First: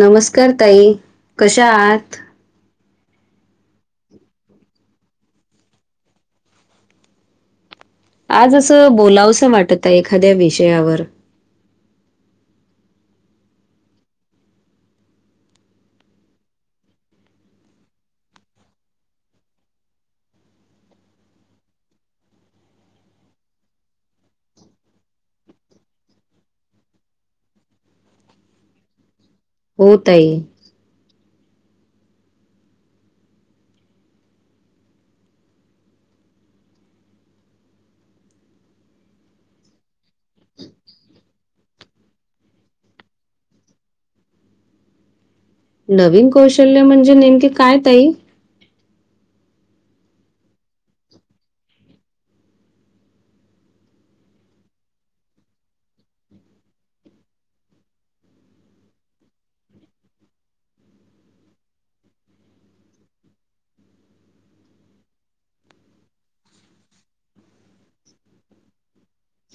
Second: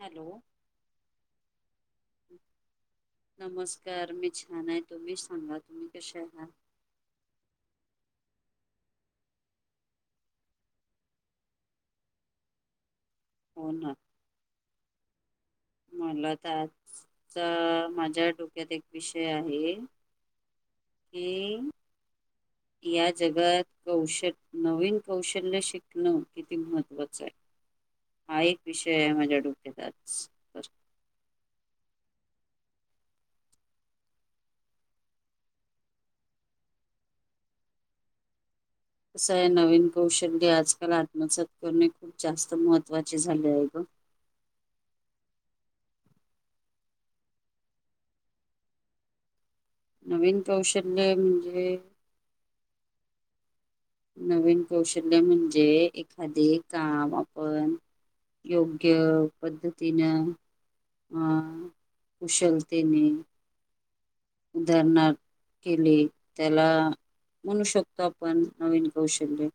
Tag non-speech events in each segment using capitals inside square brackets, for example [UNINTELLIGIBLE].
Hello ताई कशा आहात? नमस्कार मी छान ये, तुम्ही सांगा तुम्ही कसे आहा? आज असं बोलावसं वाटतय एखाद्या विषयावर. हो ना मलात आजचा माझ्या डोक्यात एक विषय आहे. की [INAUDIBLE] या जगात कौश नवीन कौशल्य शिकणं किती महत्त्वाचं आहे. हा एक विषय आहे माझ्या डो हो ताई असं आहे नवीन कौशल्य आजकाल आत्मसात करणे खूप जास्त महत्त्वाचे झाले आहे ग. नवीन कौशल्य म्हणजे नेमके काय ताई? नवीन कौशल्य म्हणजे. नवीन कौशल्य म्हणजे एखादे काम आपण योग्य पद्धतीनं अ कुशलतेने. धरनार. केले त्याला म्हणू शकतो आपण नवीन कौशल्य.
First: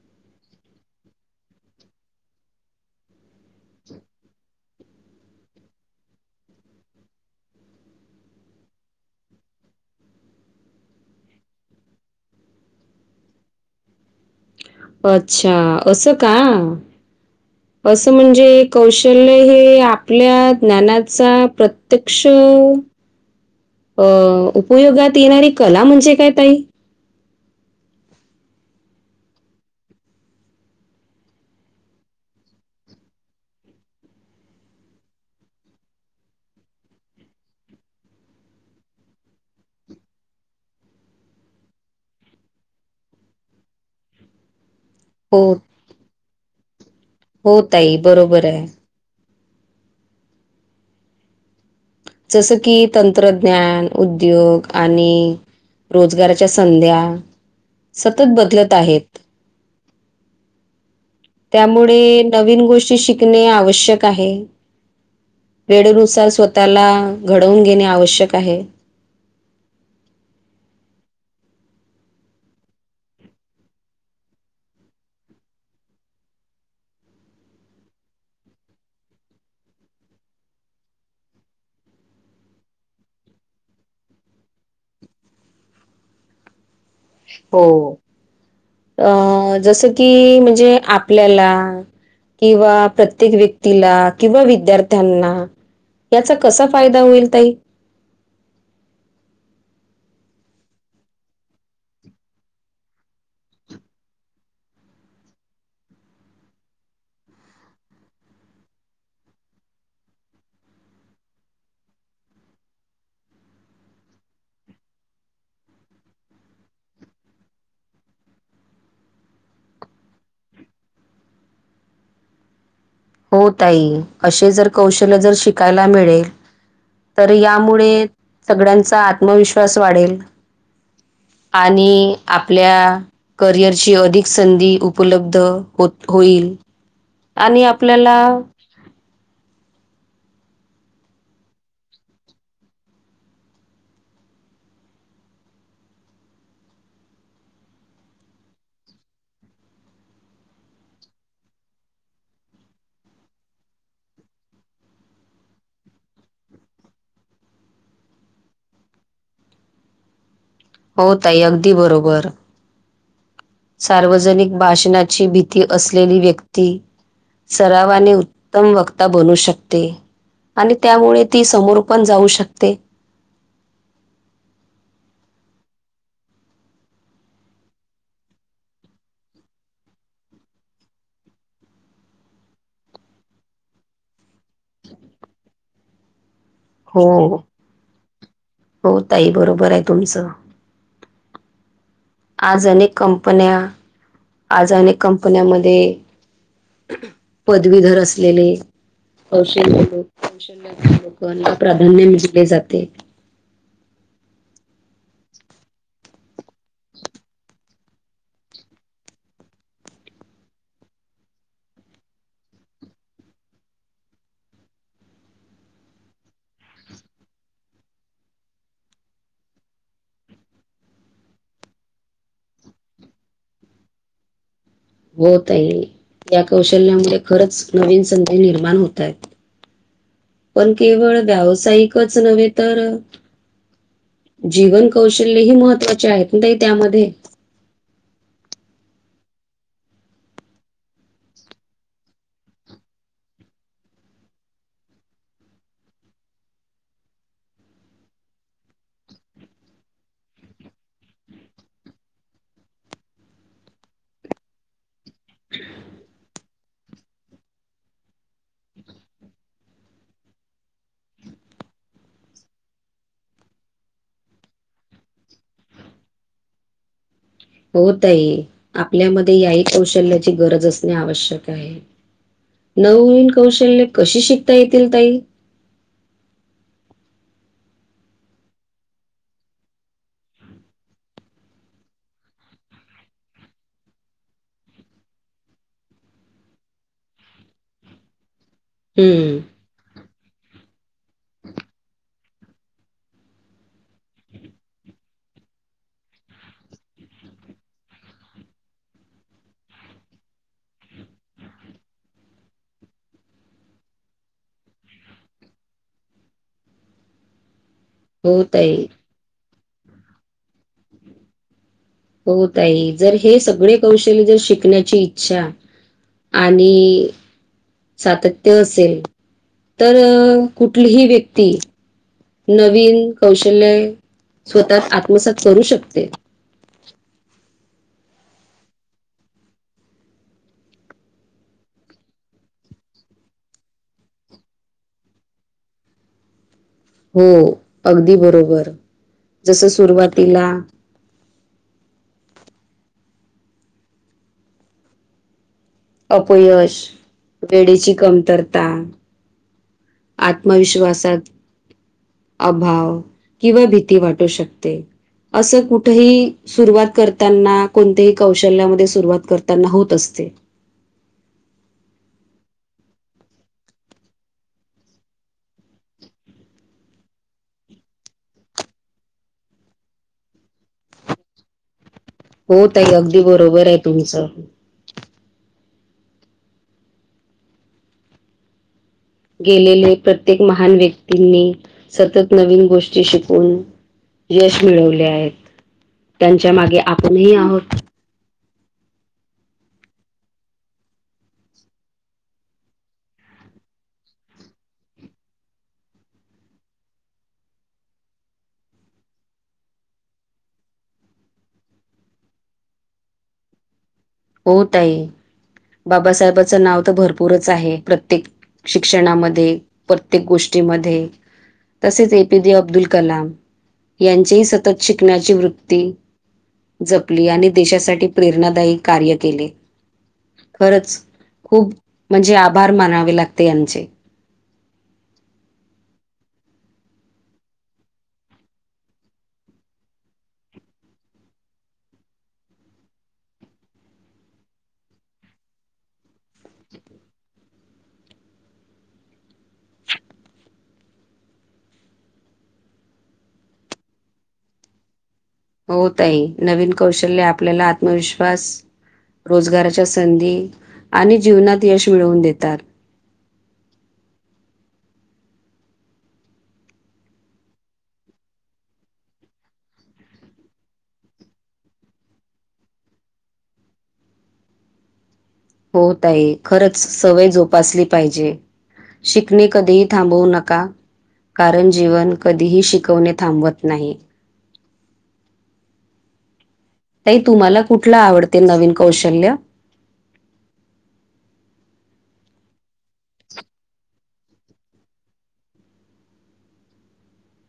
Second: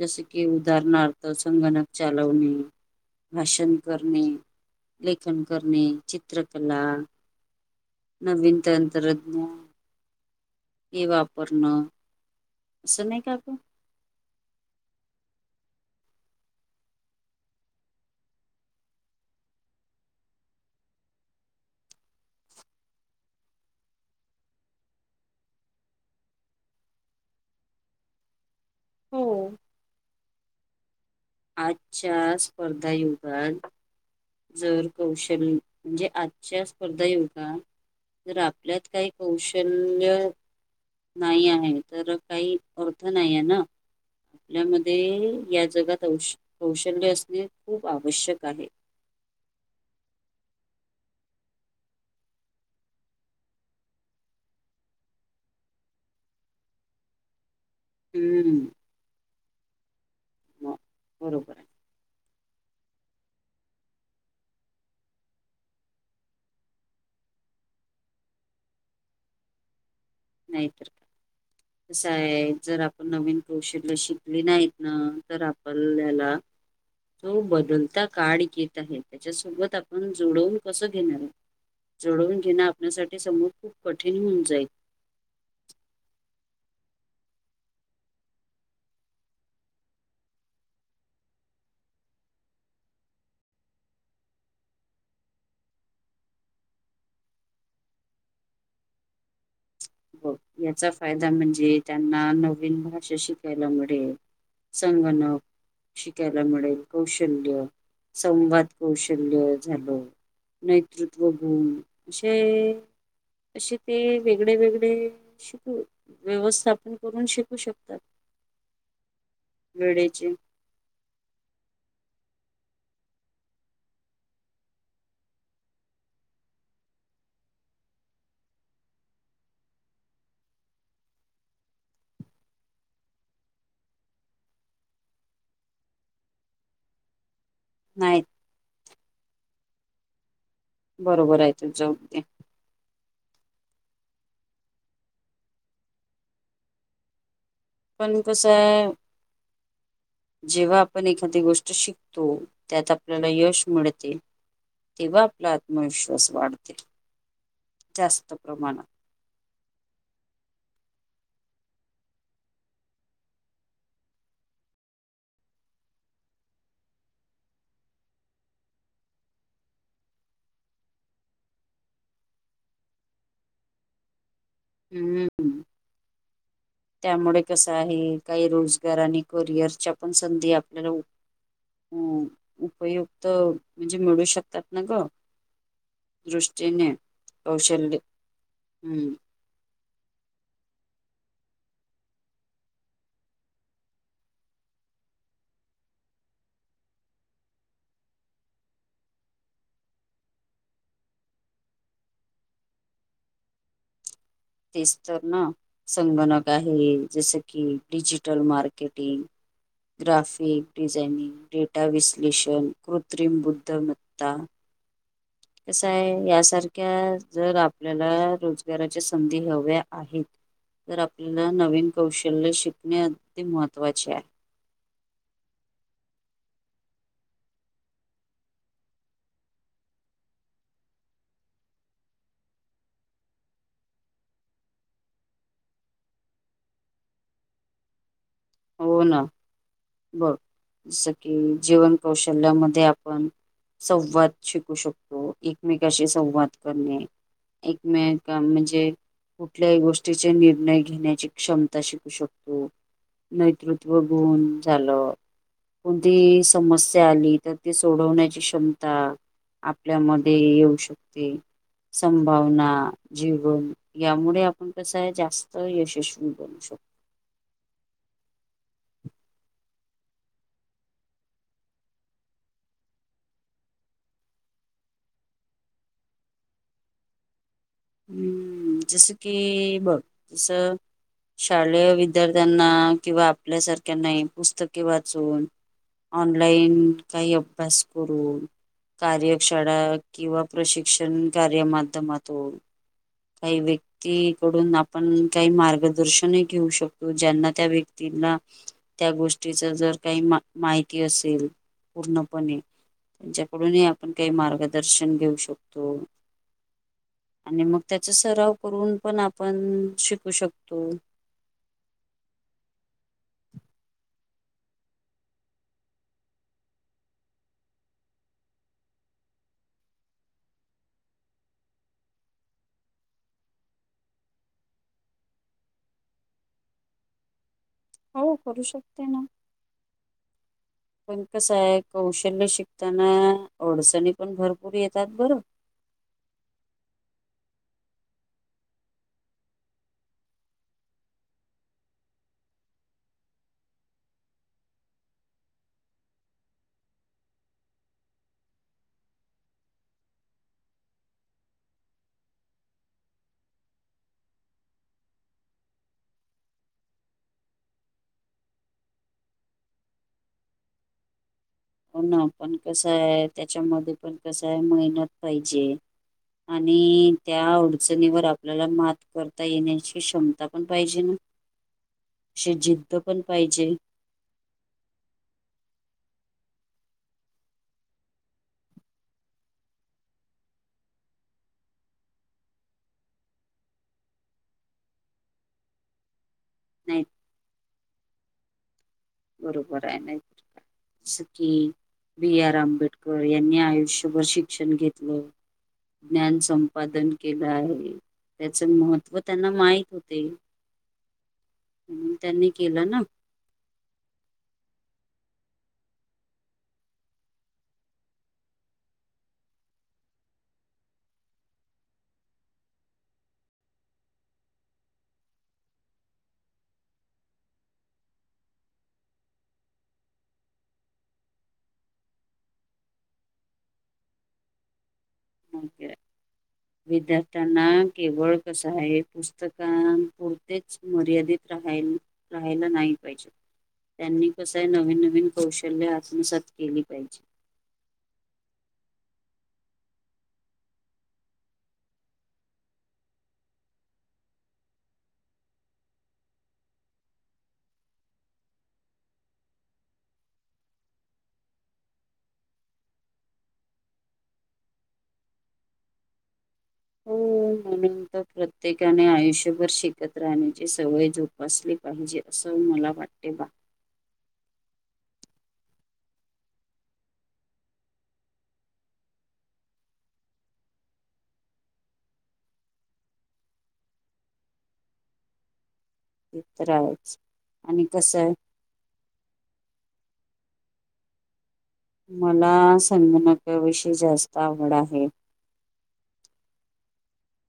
जस की उदाहरणार्थ संगणक चालवणे. भाषण करणे लेखन करणे चित्रकला. नवीन तंत्रज्ञान. ये वापरणं असं नाही का ग. अच्छा असं का असं म्हणजे कौशल्य हे आपल्या ज्ञानाचा प्रत्यक्ष अं.. उपयोगात येणारी कला, म्हणजे काय ताई? हम्म्. आजच्या स्पर्धायुगात जर कौशल्यं म्हणजे आजच्या स्पर्धायुगात जर आपल्यात, काही कौशल्यं नाही आहे, तर काही अर्थ नाही आहे ना आपल्यामध्ये हो, या जगात औश कौशल्य असणे, हो खूप ताई बरोबर आवश्यक आहे जसं की तंत्रज्ञान, उद्योग आणि रोजगाराच्या संध्या, सतत हम्म. बदलत आहेत. म बरोबर. आहे. त्यामुळे नवीन गोष्टी शिकणे, आवश्यक आहे. वेळेनुसार स्वतःला घडवून घेणे, आवश्यक आहे. नाहीतरं कसं आहे जर आपण, नवीन कौशल्यं शिकली नाहीत ना. तर आपल्याला जो बदलता का्ड येत आहे, त्याच्यासोबत आपण जुडवून कसं घेणारे. जडवून घेणं, आपण्यासाठी समोर खूप कठीण होऊन जाईल हो. अं.. जसं की म्हणजे आपल्याला किंवा प्रत्येक व्यक्तीला किंवा विद्यार्थ्यांना याचा कसा फायदा, होईल ताई? बघ याचा फायदा म्हणजे, त्यांना नवीन भाषा शिकायला मिळेल. संगणक शिकायला मिळेल. कौशल्य, संवाद कौशल्य झालं नेतृत्वं गुण असे, असे ते वेगडे-वेगडे ते शिकू, व्यवस्थापन करून शिकू शकतात. वेळेचे हो ताई, असे जर कौशल्यं जर शिकायला मिळेल तर यामुळे, सगळ्यांचा आत्मविश्वास वाढेल. आणि आपल्या करिअर ची अधिक संधी उपलब्ध होत होईल आणि आपल्याला नाही बरोबर आहे तुमचं, ते. पण कसं आहे जेव्हा आपण एखादी गोष्ट शिकतो, त्यात आपल्याला यश मिळते तेव्हा आपला आत्मविश्वास, वाढतील जास्त प्रमाणात. हो ताई, अगदी बरोबर. सार्वजनिक भाषणाची, भीती असलेली व्यक्ती सरावाने उत्तम वक्ता बनू शकते. आणि त्यामुळे ती समोर पण जाऊ शकते. हं. त्यामुळे कसं आहे, काही रोजगार आणि करिअरच्या पण संधी आपल्याला उप उ उपयुक्त म्हणजे मिळू शकतात ना गं. दृष्टीने हो. कौशल्यं, हो हं. ताई बरोबर आहे. तुमचं. आज अनेक कंपन्या, आज अनेक कंपन्यामध्ये पदवीधर असलेले कौशल्य लोक, कौशल्य [INAUDIBLE] लोकांना प्राधान्य दिले जाते. तेच तर ना. संगणक आहे, जसं की digital marketing, graphic, designing, data विश्लेषण, कृत्रिम बुद्धिमत्ता, कसं आहे यासारख्या जर आपल्याला रोजगाराच्या संधी हव्या आहेत, तर आपल्याला नवीन कौशल्य शिकणे अगदी महत्त्वाचे आहे. हो ताई. या कौशल्यामुळे खरंच नवीन संधी निर्माण होत आहेत. पण केवळ व्यावसायिकच नव्हे, तर जीवन कौशल्यं ही महत्त्वाचे आहेत ना ताई त्यामध्ये. हो ना. बघ, जसं कि जीवन कौशल्यांमध्ये आपण संवाद शिकू शकतो. एकमेकाशी संवाद करणे. एकमेका म्हणजे कुठल्याही गोष्टीचा निर्णय घेण्याची क्षमता शिकू शकतो. नेतृत्व गुण झालं, कोणती समस्या आली तर ते सोडवण्याची क्षमता, आपल्यामध्ये येऊ शकते. संभावना जीवण यामुळे आपण कसं आहे जास्त यशस्वी बनू शकतो. हो ताई. आपल्यामध्ये याही कौशल्याल्याची गरज असणे आवश्यक आहे. नववीन कौशल्य कशी शिकता येतील ताई? अं जसं की बघ, जसं शालेय विद्यार्थ्यांना किंवा आपल्यासारख्यांनाही पुस्तके वाचून ऑनलाईन काही अभ्यास करून, हं. कार्यशाळा किंवा प्रशिक्षण कार्यमाध्यमातून, काही वेग क्तीकडून आपण काही मार्गदर्शनही घेऊ शकतो. ज्यांना त्या व्यक्तींना त्या गोष्टीच जर काही माहिती असेल पूर्णपणे त्यांच्याकडूनही आपण काही मार्गदर्शन घेऊ शकतो. आणि मग त्याचा हो सराव ताई. करून पण आपण शिकू शकतो. हो ताई. जर हे सगळे कौशल्य जर शिकण्याची इच्छा आणि सातत्य असेल, तर कुठलीही व्यक्ती नवीन कौशल्य स्वतःत आत्मसात करू शकते. हो करू शकते ना. [INAUDIBLE] पण कसं आहे, कौशल्य शिकताना अडचणी पण भरपूर येतात बरं. हो, अगदी बरोबर जस सुरुवातीला अपयश वेळेची कमतरता आत्मविश्वासात अभाव किंवा भीती वाटू शकते. असं कुठेही सुरुवात करताना कोणत्याही कौशल्यामध्ये सुरुवात करताना होत असते. हो ना पण कसंये त्याच्यामध्ये पण कसंये मेहनत पाहिजे. आणि त्या अडचणीवर आपल्याला मात करता येण्याची क्षमता पण पाहिजे ना. अशी हो ताई जिद्द पण अगदी बरोबर पाहिजे आहे तुमचं. गेलेले प्रत्येक महान व्यक्तींनी सतत नवीन गोष्टी शिकून यश मिळवले आहेत, त्यांच्या मागे नाही आपणही आहोत. बरोबर आहे ना जसं की बी. आर. आंबेडकर यांनी आयुष्यभर शिक्षण घेतलं ज्ञान संपादन केलं आहे. त्याच महत्त्व त्यांना माहित होते. म्हणून त्यांनी केलं ना हो ताई बाबासाहेबाचं नाव तर भरपूरच आहे प्रत्येक शिक्षणामध्ये प्रत्येक गोष्टीमध्ये तसेच ए. पी. जे. अब्दुल कलाम यांचीही सतत शिकण्याची वृत्ती जपली आणि देशासाठी प्रेरणादायी कार्य केले. खरंच खूप म्हणजे आभार मानावे लागते यांचे ओके. [INAUDIBLE] विद्यार्थ्यांना केवळ कसं आहे, पुस्तकांन पुरतेच मर्यादित राहील. राहिल नाही पाहिजे. त्यांनी कसंय नवीन नवीन कौशल्य आत्मसात केली पाहिजे. हो ताई नवीन कौशल्य आपल्याला आत्मविश्वास रोजगाराच्या संधी आणि जीवनात यश मिळवून देतात. हो [INAUDIBLE] म्हणून तर प्रत्येकाने आयुष्यभर शिकत राहण्याची सवय जोपासली पाहिजे असं मला वाटते बा. हो ताई खरंच सवय जोपासली पाहिजे. शिकणे कधीही थांबवू नका कारण जीवन कधीही शिकवने थांबवत नाही. [UNINTELLIGIBLE] ताई तुम्हाला आणि कुठला कसं आवडते आहे नवीन कौशल्य? मला संगणकाविषयी जास्त आवड आहे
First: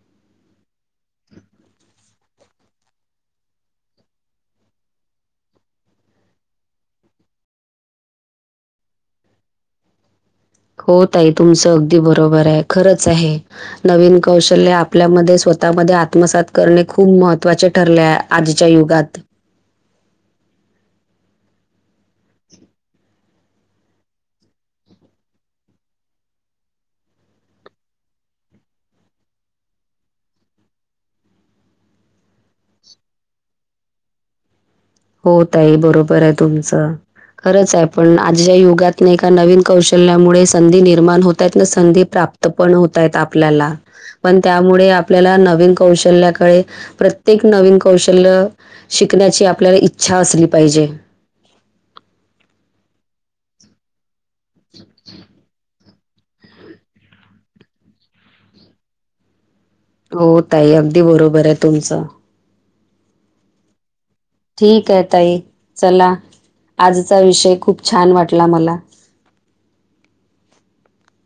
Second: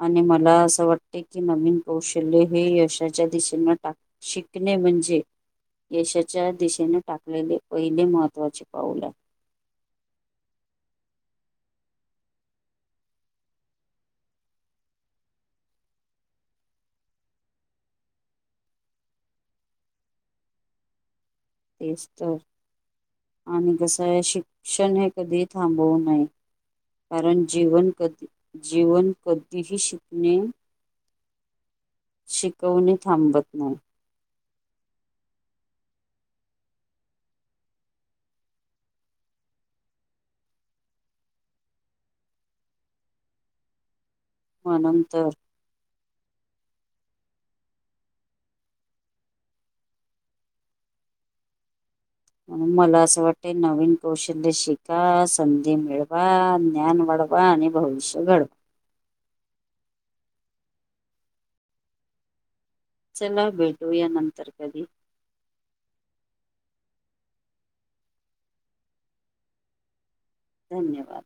आणि मला असं वाटते की नवीन कौशल्य हे यशाच्या दिशेनं टाक शिकणे म्हणजे यशाच्या दिशेने टाकलेले पहिले महत्त्वाचे पाऊल आहे. हो ताई तुमचं अगदी बरोबर आहे खरंच आहे. नवीन कौशल्य आपल्यामध्ये स्वतःमध्ये आत्मसात करणे खूप महत्त्वाचे ठरले आ आजच्या युगात तेच तर आणि कसये शिक्षण हे कधी थांबवू नाहीये. कारण जीवन कध जीवन कधीही शिकणे. शिकवणी थांबत नाही हो ताई, बरोबर ये, तुमचं. खरंच आहे, पण आजच्या युगात नैका, नवीन कौशल्यामुळे, संधी निर्माण होतय, ना संधी प्राप् त, पण होतायत आपल्या, पण त्यामुळे म्हणून तर आपल्या नवीण कौशल्याकडे, प्रत्येक नवीन कौशल्य, शिकण्याची आपल्याला इ च्छा असली पाहिजे. म मला असं वाटतं, नवीन कौशल्य शिका, संधी मिळत आ ज्ञान वाढवा आणि भविष्य घडवा. हो ताई, अगदी बरोबर ये तुमचं? चला बेटूया नंत ठीक य ताई, चला, आजचा विषय, खूप छान वाटला, मला. धन्यवाद.